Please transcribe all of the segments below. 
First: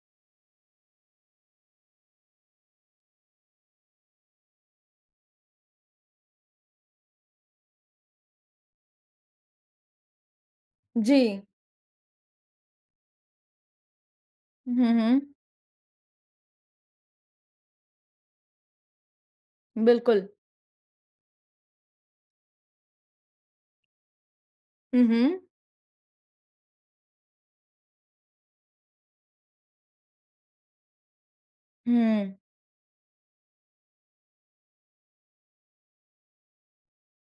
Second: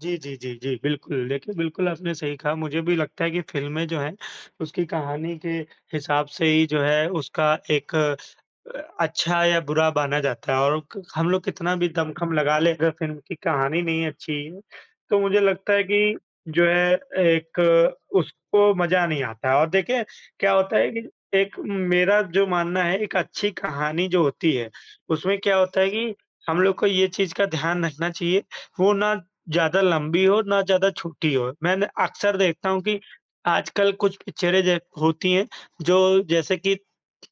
जी, जी, जी, जी। बिल्कुल, देखिए बिल्कुल आपने सही कहा, मुझे भी लगता है कि फ़िल्में जो हैं, उसकी कहानी के हिसाब से ही जो है उसका एक अ, अच्छा या बुरा बाना जाता है और क हम जी। लोग कितना भी दमखम लगा लें अगर फ़िल्म की कहानी नहीं अच्छी है, हुँ, तो हुँ। मुझे लगता है कि जो है एक उसको मज़ा नहीं आता है। और देखें बिल्कुल। क्या होता है कि एक मेरा जो मानना है, एक अच्छी कहानी जो होती है, हुँ, उसमें हुँ। क्या होता है कि हम लोग को ये चीज़ का ध्यान रखना चाहिए, वो ना ज़्यादा लंबी हो, ना ज़्यादा छोटी हो। मैंने हुँ। अक्सर देखता हूँ कि आजकल कुछ पिक्चरें ज होती हैं, जो जैसे कि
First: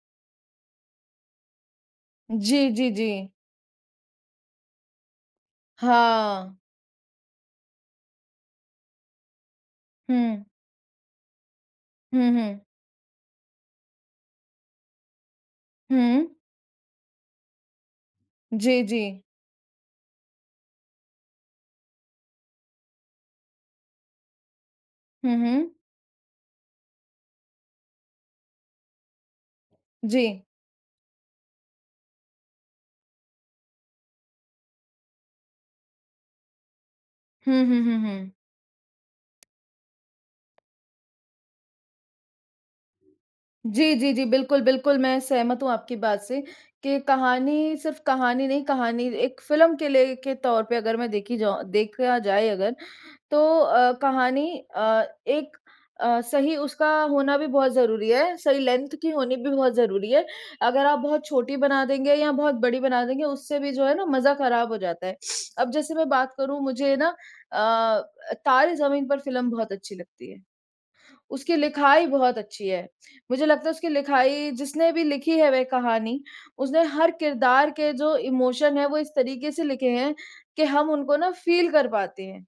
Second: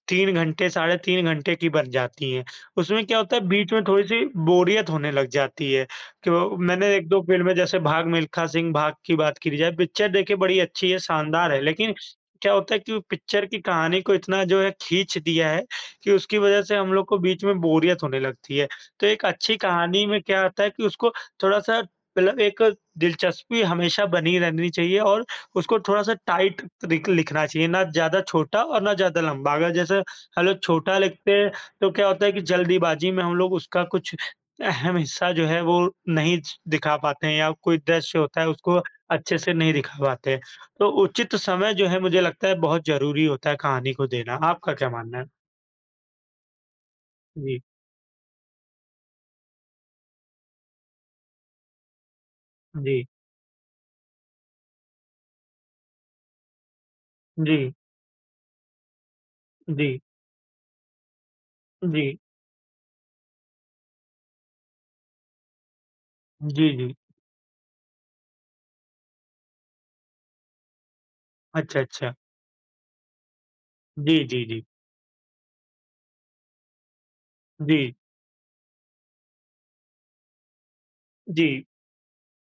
3 घंटे, साढ़े 3 घंटे की बन जाती हैं। जी, जी, उसमें क्या जी। होता है, बीच में थोड़ी-सी बोरियत होने लग जाती है कि वो हाँ। मैंने 1-2 फ़िल्में जैसे भाग मिल्खा सिंह भाग की बात करी जाए, पिक्चर देखिए हुँ। बड़ी अच्छी है, शानदार है, लेकिन हुँ, क्या हुँ। होता है कि वो पिक्चर की कहानी को इतना जो है खींच दिया है कि हुँ। उसकी वज़ह से हम लोग को बीच में बोरियत होने लगती है। जी, तो जी। एक अच्छी कहानी में क्या होता है कि उसको थोड़ा-सा मतलब एक दिलचस्पी हमेशा बनी रहनी चाहिए और हुँ, हुँ। उसको थोड़ा-सा टाइट रिक लिखना चाहिए, ना ज़्यादा छोटा और ना ज़्यादा लंबा। अगर जैसे जी। अगर छोटा लिखते हैं तो क्या होता है कि जल्दीबाजी में हम लोग उसका कुछ अहम हिस्सा जो है वो नहीं दिखा पाते हैं या हुँ, कोई हुँ, हुँ, दृश्य हुँ। होता है उसको अच्छे से नहीं दिखा पाते हैं, तो उचित समय जो है मुझे लगता है बहुत ज़रूरी होता है कहानी जी, को जी, जी। देना। बिल्कुल, आपका क्या बिल्कुल, मानना मैं है? सहमत हूँ आपकी बात से कि जी। कहानी सिर्फ़ कहानी नहीं, कहानी एक फ़िल्म के लिए के तौर पे अगर मैं देखी जाऊँ देखा जाए अगर, जी। तो अ, कहानी अ, एक अ, सही उसका होना भी जी। बहुत ज़रूरी है, सही लेंथ की होनी भी बहुत जी। ज़रूरी है। अगर आप बहुत छोटी बना देंगे जी। या बहुत बड़ी बना देंगे, उससे भी जो है ना मजा खराब हो जाता है। अब जैसे मैं बात उ, करूँ जी, जी। मुझे ना अ अ, तारे ज़मीन पर फ़िल्म बहुत अच्छी लगती है। उसकी अच्छा, लिखाई अच्छा। बहुत अच्छी है, मुझे लगता है उसकी जी, जी, लिखाई जी। जिसने भी लिखी है वह कहानी, उसने हर किरदार के जी। जो इमोशन हैं वो इस तरीके से लिखे हैं कि हम उनको ना जी। फ़ील कर पाते हैं।